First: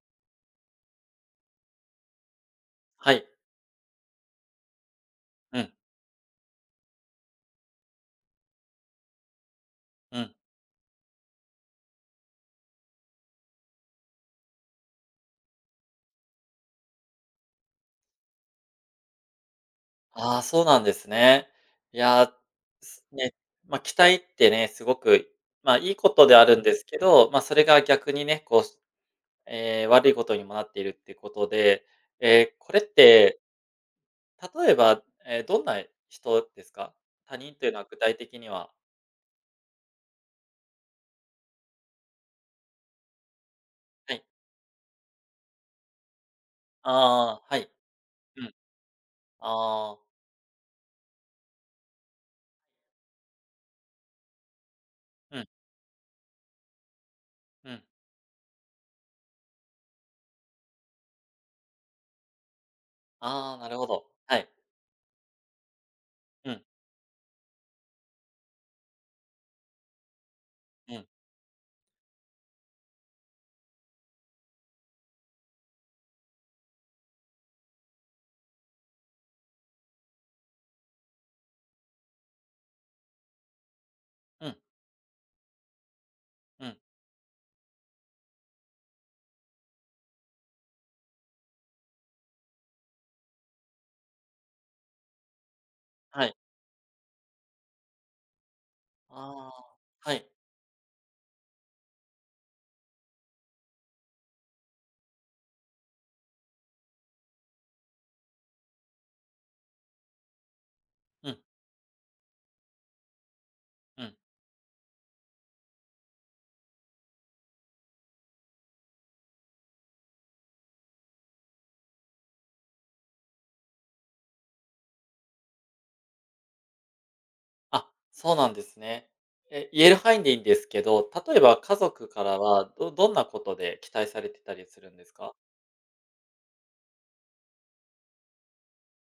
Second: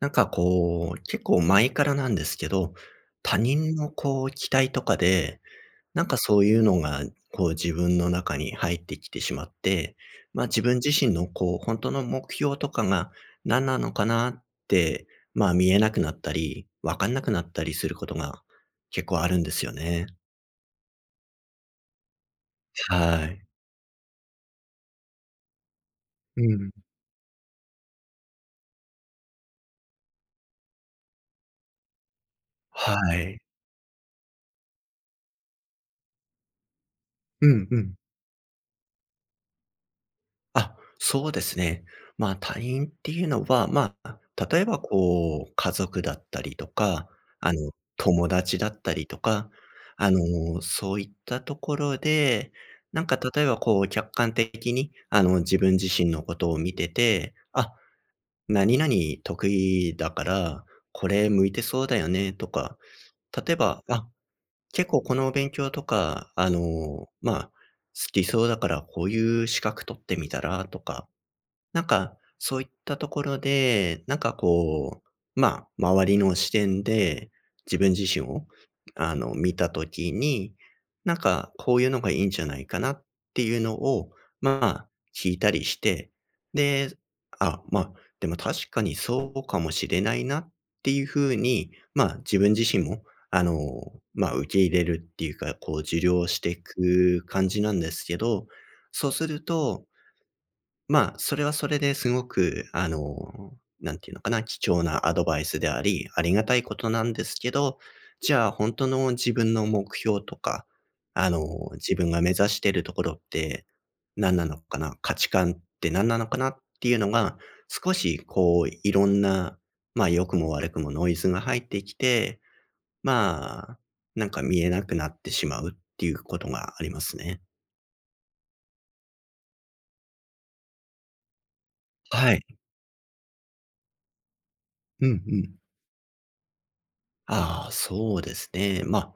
なんかこう、結構前からなんですけど、はい。他人のこう期待とかで、うん、なんかそういうのがこう自分の中に入ってきてしまって、うん。まあ自分自身のこう、本当の目標とかが何なのかなって、まあ見えなくなったり、わかんなくなったりすることが結構あるんですよね。ああ、そうなんですね。いや、すはね、い。期待ってね、すごく、まあ、いいことでうあるんん。ですけど、ま、それが逆にね、こう、ええ、悪いことにもなっているっていうことで、ええ、これっはい。て、例えば、ええ、どんな人ですか？他う人とんいううのはん。具体的には。あ、そうですね。まあ、他人っていうのは、まはあ、い。例えばこう、家族だったりとか、あああ、はい。の、友うん。達だったりとか、ああ、あの、そういったところで、なんか例えばこう、客観的に、あうの、ん、自分自身のことを見てて、うあ、ん。何々得意だから、これ向いてそうだよねとか、例あえあ、なるば、ほど。あ、はい。結構この勉強とか、あうん、の、まあ、好きそうだからこういう資格取ってみたらとうん、か、なんか、そういったところで、なんかこう、まあ、周りの視点で自分自身を、あの、見たときに、なんか、こういうのがいいんじゃないかなっていうのを、うん、まあ、聞いたりして、うん。で、あ、まあ、でも確かにそうかもしれないなっていうふうに、まあ、自分自身も、あの、まあ、受け入れるっていうか、こう、受は領い。していく感じなんですけど、そうするあと、あ、はい。まあ、それはそれですごく、あの、なんていうのかな、貴重なアドバイスであり、ありがたいことなんですけど、じゃあ本当の自分の目標とか、あうん、の、自分が目指しているところってうん。何なのかな、価値観って何なのかなっていうのが、少しこういろんな、まあ、良くも悪くもノイズが入ってきて、まあ、なんか見えなくなってしまうっていうことがありますね。あ、そうなんですね。え、言える範囲でいいんですけど、例えば家族かはらい。は、どんなことで期待されてたりするんでうすんうか？ん。ああ、そうですね。ま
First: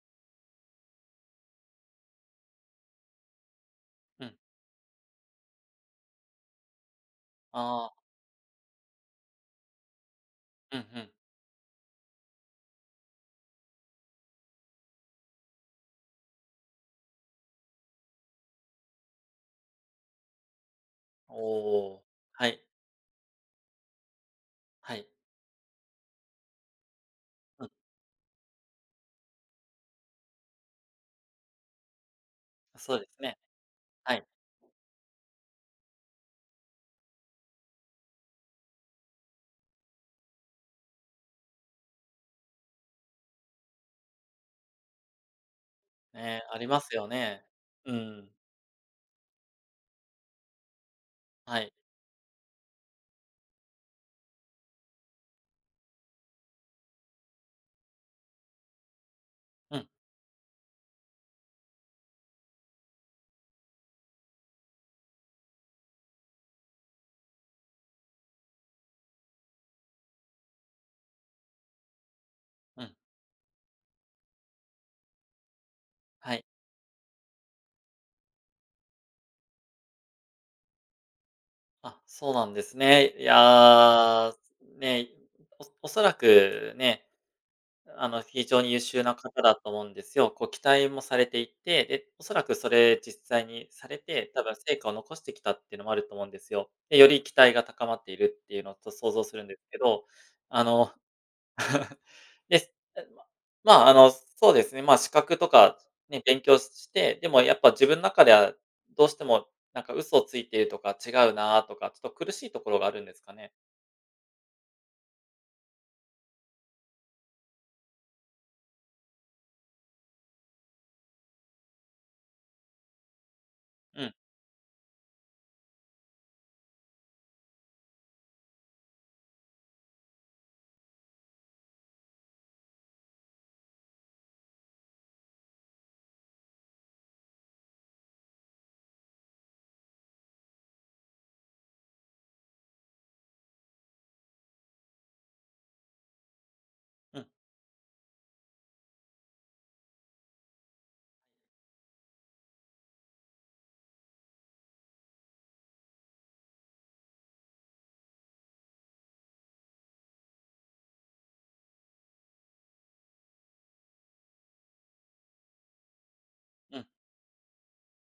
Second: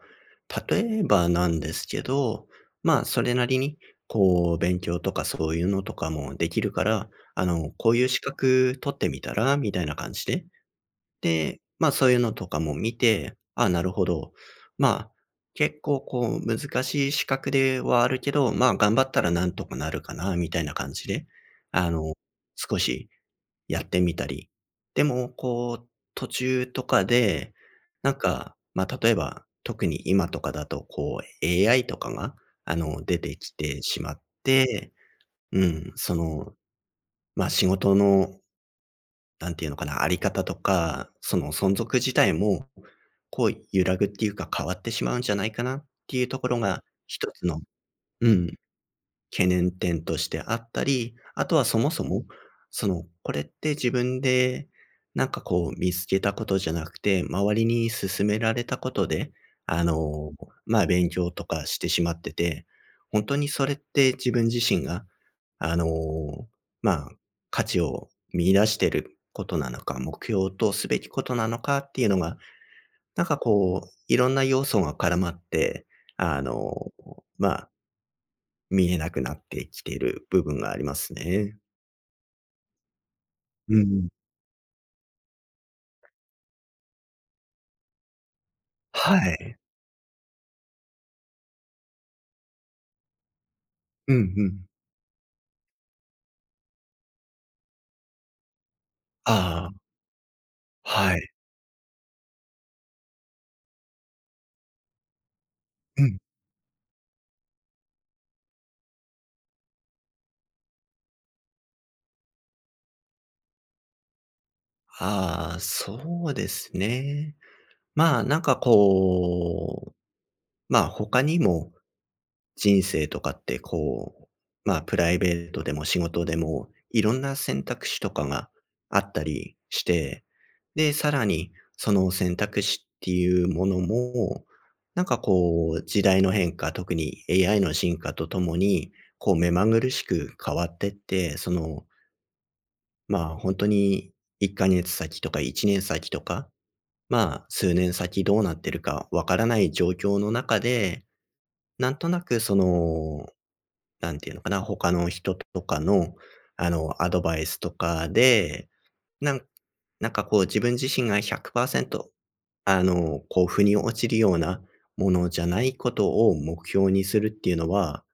あ、例えばなんですけど、まあ、それなりに、うん。こう、勉強とかそういうのとかもできるから、あの、こああ、ういう資格取ってみたらみたいな感じで。うんうん。で、まあ、そういうのとかも見て、ああ、なるほど。まあ、結構こう、難しい資格ではあるけど、まあ、頑張ったらなんとかなるかなみたいな感じで、おあお、の、はい、少しやってみたり。はでい。も、こう、途中とかで、うん、なんか、ま、あ例えば、特に今とかだと、こう、AI とかが、あそうの、で出すね。てきてしまはっい。て、うん、その、ま、あ仕事の、なんていうのかな、あり方とか、その存続自体も、こう、揺らぐっていうか、変わってしまうんじゃないかなっていうとね、こあろりまが、すよ一ね。つのううん、ん。懸念点としてあったり、あとははい。そもそも、その、これって自分で、なんかこう見つけたことじゃなくて、周りに勧められたことで、うあん、の、まあ、勉強とかしてしまってて、本当にそれって自分自身が、あの、まあ、価値を見出してることなのか、目標とすべきことなのかっていうのが、うん、なんかこう、いろんな要素が絡まって、はあい。の、まあ見えなくなってきてる部分がありますね。あ、そうなんですね。いうん。や、ね、おそらくね、あの、非常に優秀なは方だい。と思うんですよ。こう、期待もされていて、で、おそらくそれ実際にされうんうて、多分ん。成果を残してきたっていうのもあると思うんですよ。で、より期待が高まっているっていうのと想像するんですああ、けど、あの、はい。でままあ、あの、そうですね、まあ、資格とかうん。ね、勉強して、でもやっぱ自分の中ではどうしてもなんか嘘をついているとか違うなとか、ちょっと苦しいところがあるんですかね？ああ、そうですね。まあ、なんかこう、まあ、他にも人生とかってうん、こう、まあ、プライベートでも仕事でも、いろんな選択肢とかがあったりして、で、さらにその選択肢っていうものも、なんかこう、時代の変化、特に AI の進化とともに、こう目まぐるしく変わってって、その、まあ、本当に1か月先とか1年先とか、うん、まあ、数年先どうなってるかわからない状況の中で、なんとなくそのなんていうのかな、他の人とかの、あの、アドバイスとかで、なんなんかこう自分自身が100%あの、こう、腑に落ちるようなものじゃないことを目うん。標にするっていうのは、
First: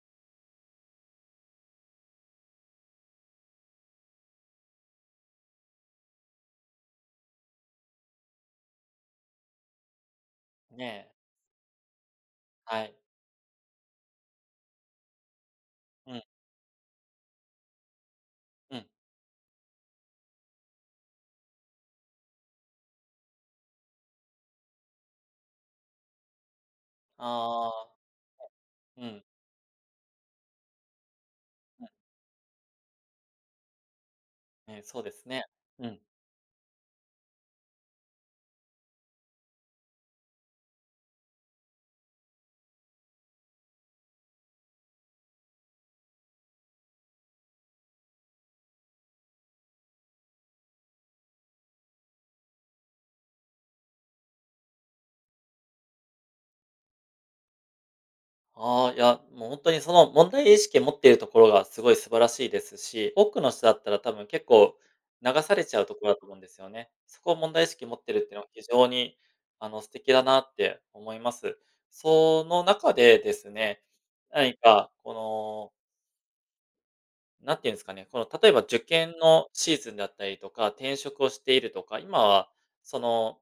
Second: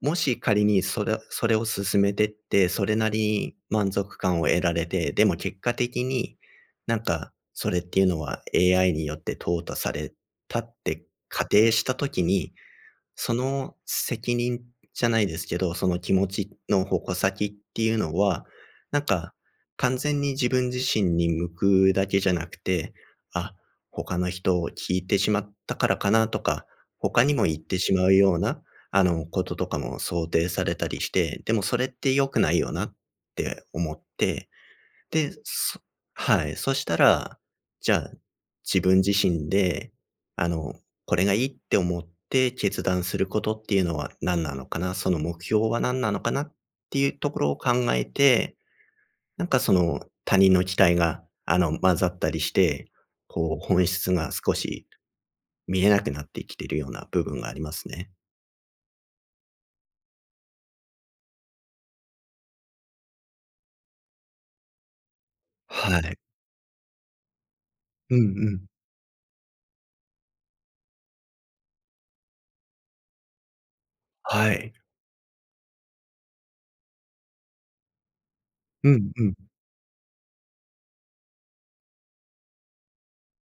もし仮にそれを進めてって、それなりに満足感を得られて、でも結果的に、なんか、それっていうのは AI によって淘汰されたっねてえ、仮定した時に、はい。その責任じゃないですけど、そのう気ん、持ちの矛先っていうのは、うん。なんか、完全に自分自身に向くだけじゃなくて、あ、他の人を聞いてしまったからかなとか、他にも言っあてあ、しまうような、あうん。の、こととかも想定されたりして、でもそれって良くないよなって思って、ね、そうですで、ね。うん。はい、そしたら、じゃあ、自分自身で、あの、これがいいって思って決断することっていうのは何なのかな、その目標は何なのかなっていうところを考えて、なんかその他人の期待が、あの、混ざったりして、こう本質が少し見えなくなってきてるような部分がありますね。ああ、いや、もう本当にその問題意識持っているところがすごい素晴らしいですし、多くの人だったら多分結構流されちゃうとはころだい。と思うんですよね。そこを問題意識持ってうるっんていうのはう非ん。常に、あの、素敵だなって思います。その中でですね、は何い。かこの、何て言うんですかね、この例えば受うん験うん。のシーズンだったりとか、転職をしているとか、今はその、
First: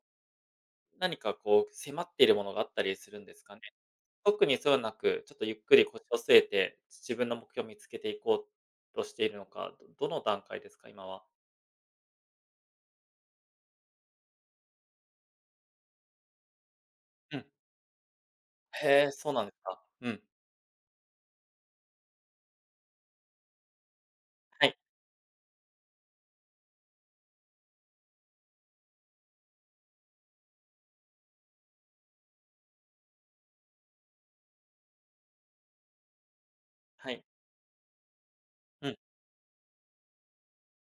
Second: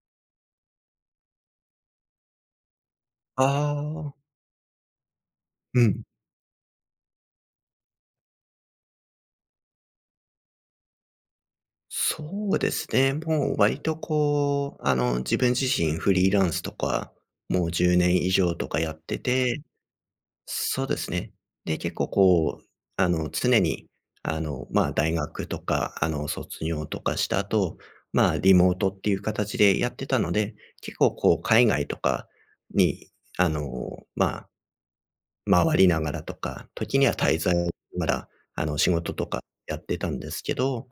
何かこう迫っているものがあったりするんですあかね？あ。特にそうなく、ちょっとゆっくうり腰んを据えて、自分の目標を見つけていこうとしているのか、どの段階ですか？今は。そうですね。もう割とこう、あの、自分自身フリーランスとか、うん。もう10年以上とかやっへえ、てそうなんですて、か。うん。そうですね。で、結構こう、あの、常に、あはの、い、まあ、大学とか、あの、卒業とかした後、まあ、リモートっていう形でやってたので、結構こう、海外とかに、あの、まあ、回りながらとか、時にははい。滞在しながら、あの、う仕ん、事とかやってたんですけど、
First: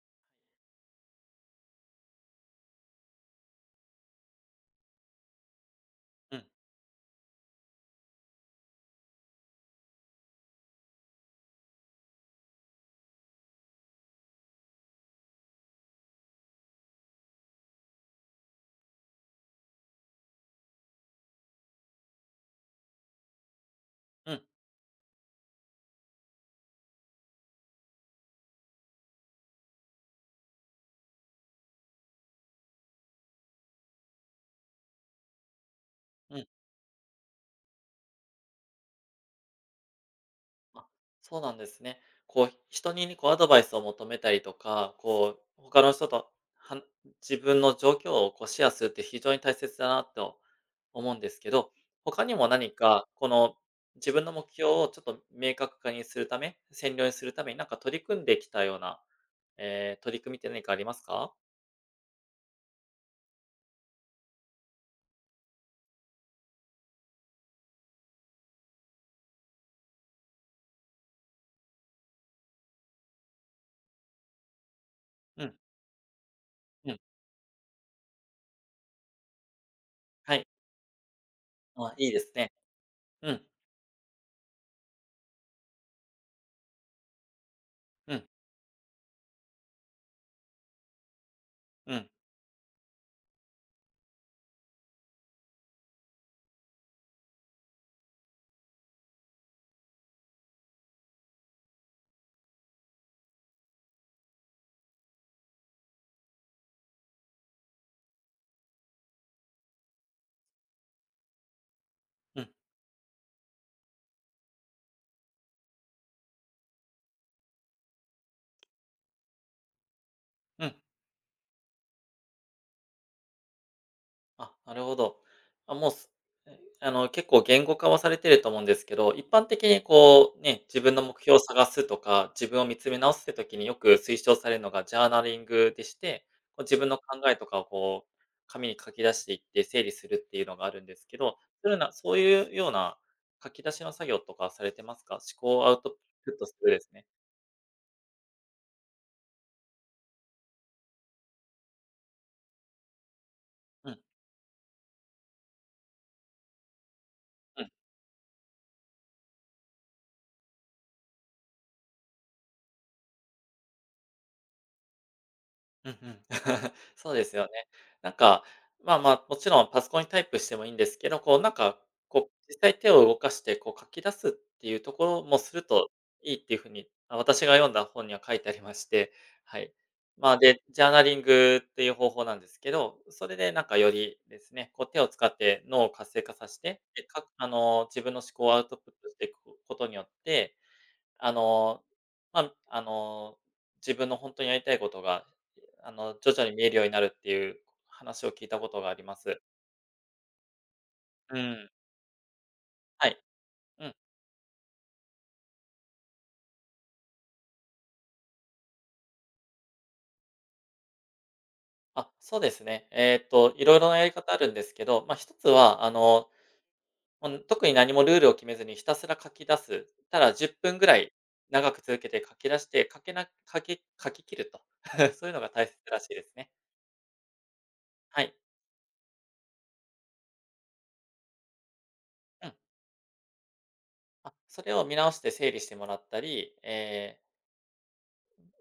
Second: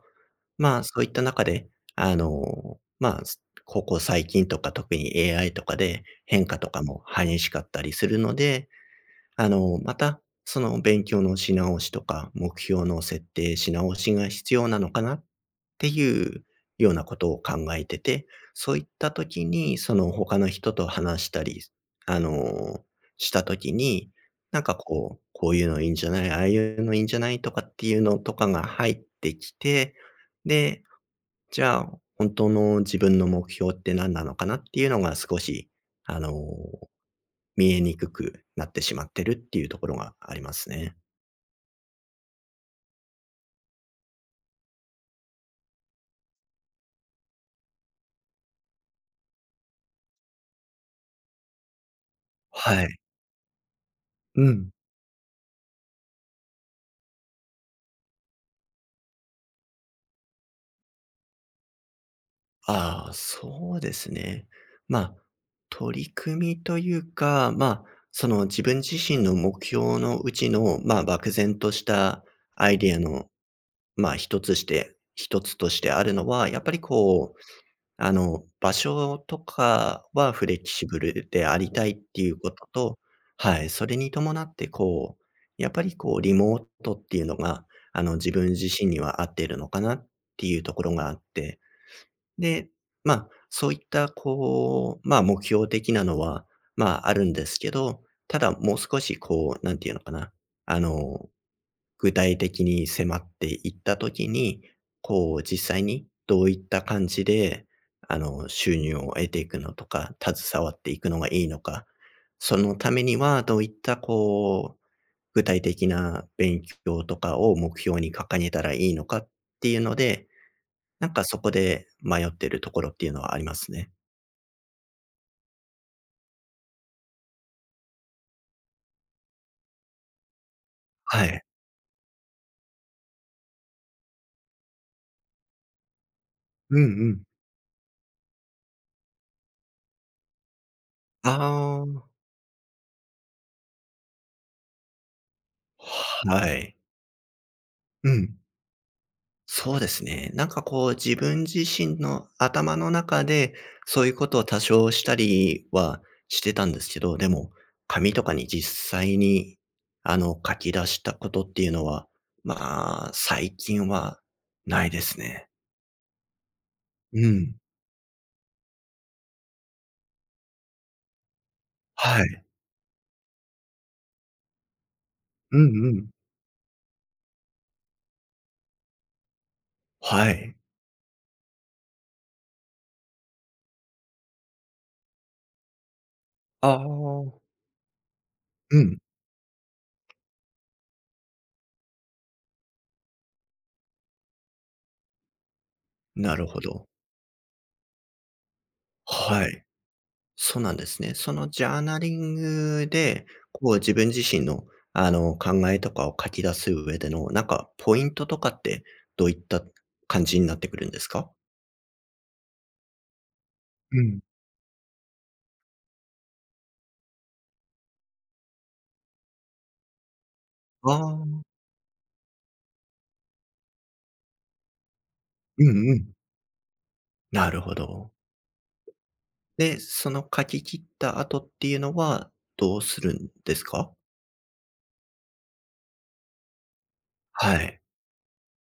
まあ、そういった中で、あの、まあ、ここ最近とか特に AI とかでうん、変化とかも激しかったりするので、あの、また、その勉強のし直しとか、目標の設定し直しが必要なのかなっていうようなことを考えてて、そういった時に、その他の人と話したり、あの、した時に、うん、うん。なんかこう、こういうのいいんじゃない、ああいうのいいんじゃないとかっていうのとかが入ってきて、で、じゃあ、本当の自分の目標って何なのかなっていうのが少し、あの、見えにくくなってしまってるっていうところがありますあ、ね。そうなんですね。こう、人にね、こうアドバイスを求めたりとか、こう、他の人とは自分の状況をこうシェアするって非常に大切だなと思うんですけど、他にも何はい。かこの自分のう目ん。標をちょっと明確化にするため、占領にするためになんか取り組んできたような、えー取り組みって何かありますか？ああ、そうですね。まあ、取り組みというか、まあ、その自分自身の目標のうちの、まあ、漠然としたアイデアの、まあ、一つして、一うん、つとしてあるのは、やっぱりうん、こう、あの、場所とかははフい。レキシブルでありたいあ、っいいでていすうこね。とと、うん、はい、それに伴ってこう、やっぱりこうリモートっていうのが、あの、うん、自分自身には合ってるのかなっていうところがあって、うん、で、まあ、そういったこう、まあ、目標的なのは、まあ、あるんですけど、ただもう少しこう、なんていうのかな、あの具体的に迫っていったときに、こう実際にどういった感じで、あの、収入を得ていくのとか、携わっていくのがいいのか、うん、そのためにはどういったこう、具体的な勉強とかを目標に掲げたらいいのかっていうので、うん。なんかそこで迷ってるところっていうのはありますね。あ、なるほど。あ、もう、え、あの、結構言語化はされてると思うんですけど、一般的にこう、ね、自分の目は標をい。探すとか、自分を見つめ直すって時によく推奨されるのがジャーナリングでして、こう自うんう分の考ん。えとかをこう、紙に書き出していって整理するっていうのがあるんですけど、あそういうような書き出しの作業とかされてますか？思考をアウトプあ、ットはするい。ですね。うん。そうですね。なんかこう自分自身の頭の中で、うん、うん。そういうことを多少したりはしてたんですけど、でも、紙とかに実際に、あの、書き出したことっていうのは、まあ、最近はないですね。うんうん。そうでうすよん。ね。なんか、まあ、もちろんパソコンにタイプしてもいいんですけど、こうなんか、はこうい。実際手を動かして、こう書き出すっていうところもすうるんとうん。いいっていう風に、まあ、私が読んだ本には書いてありまして、はい。はまあ、い。で、ジャーナリングっていう方法なんですけど、それでなんかよりですね、こう手を使って脳を活性化させあて、で、かあ。あの、自分の思考をアウトうプッん。トしていくことによって、あの、まあ、あの、自分の本当にやりたいことが、あの、徐なる々にほ見えるようど。になるっていう話を聞いたことがあります。はい。そうなんですね。そうのジん。ャーナリングはい。で、こうう自ん。分自身の、あの、考えとかを書き出す上での、なんかポイントとかって、どういった感じになってくるんですか？あ、そうですね。えっと、いろいろなうやりん。方あるんですけど、まあ、一つは、あの、もう特に何もルールを決めずにひたすら書き出す。ただ10分ぐあらいあ、長く続けて書き出して、書けな書き切ると。そういうのがう大ん切うらしいん。ですね。なるほど。はい。で、その書き切った後っていうのは、うん。どうするんですか？あ、それを見直して整理してもらったり、え、はい。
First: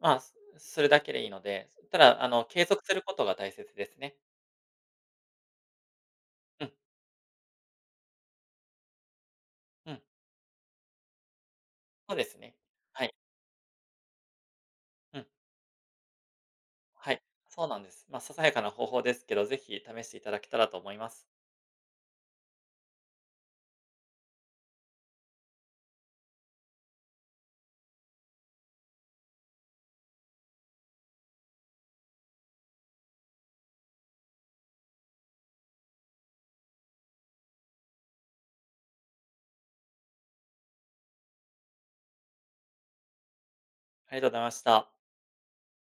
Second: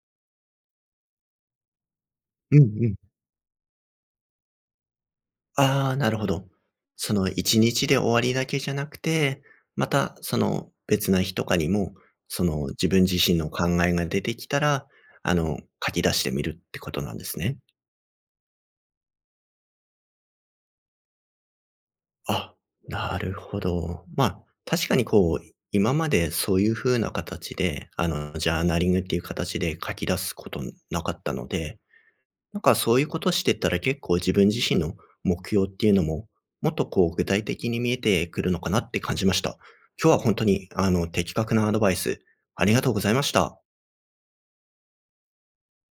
まあ、すするだけでいいので、ただ、あの、うん継続うすん。ることが大切ですね。ああ、なるほど。うん、その1日で終わりだけじゃなくて、まうん、たその別な日とかにも、そうですそね。の自分はい、自身の考えが出てきたら、うん、あの、書き出してみるってことはなんい、ですね。そうなんです。まあ、ささやかな方法ですけど、ぜひ試していただけたらと思います。あ、なるほど。まあ、確かにこう、今までそういう風な形で、あの、ジャーナリングっていう形で書き出すことなかったので、なんかそういうことしてったら結構自分自身の目標っていうのも、もっとこう具体的に見えてくるのかなって感じました。今日は本当にあの的確なアドバイス、ありがとうございました。ありがとうございました。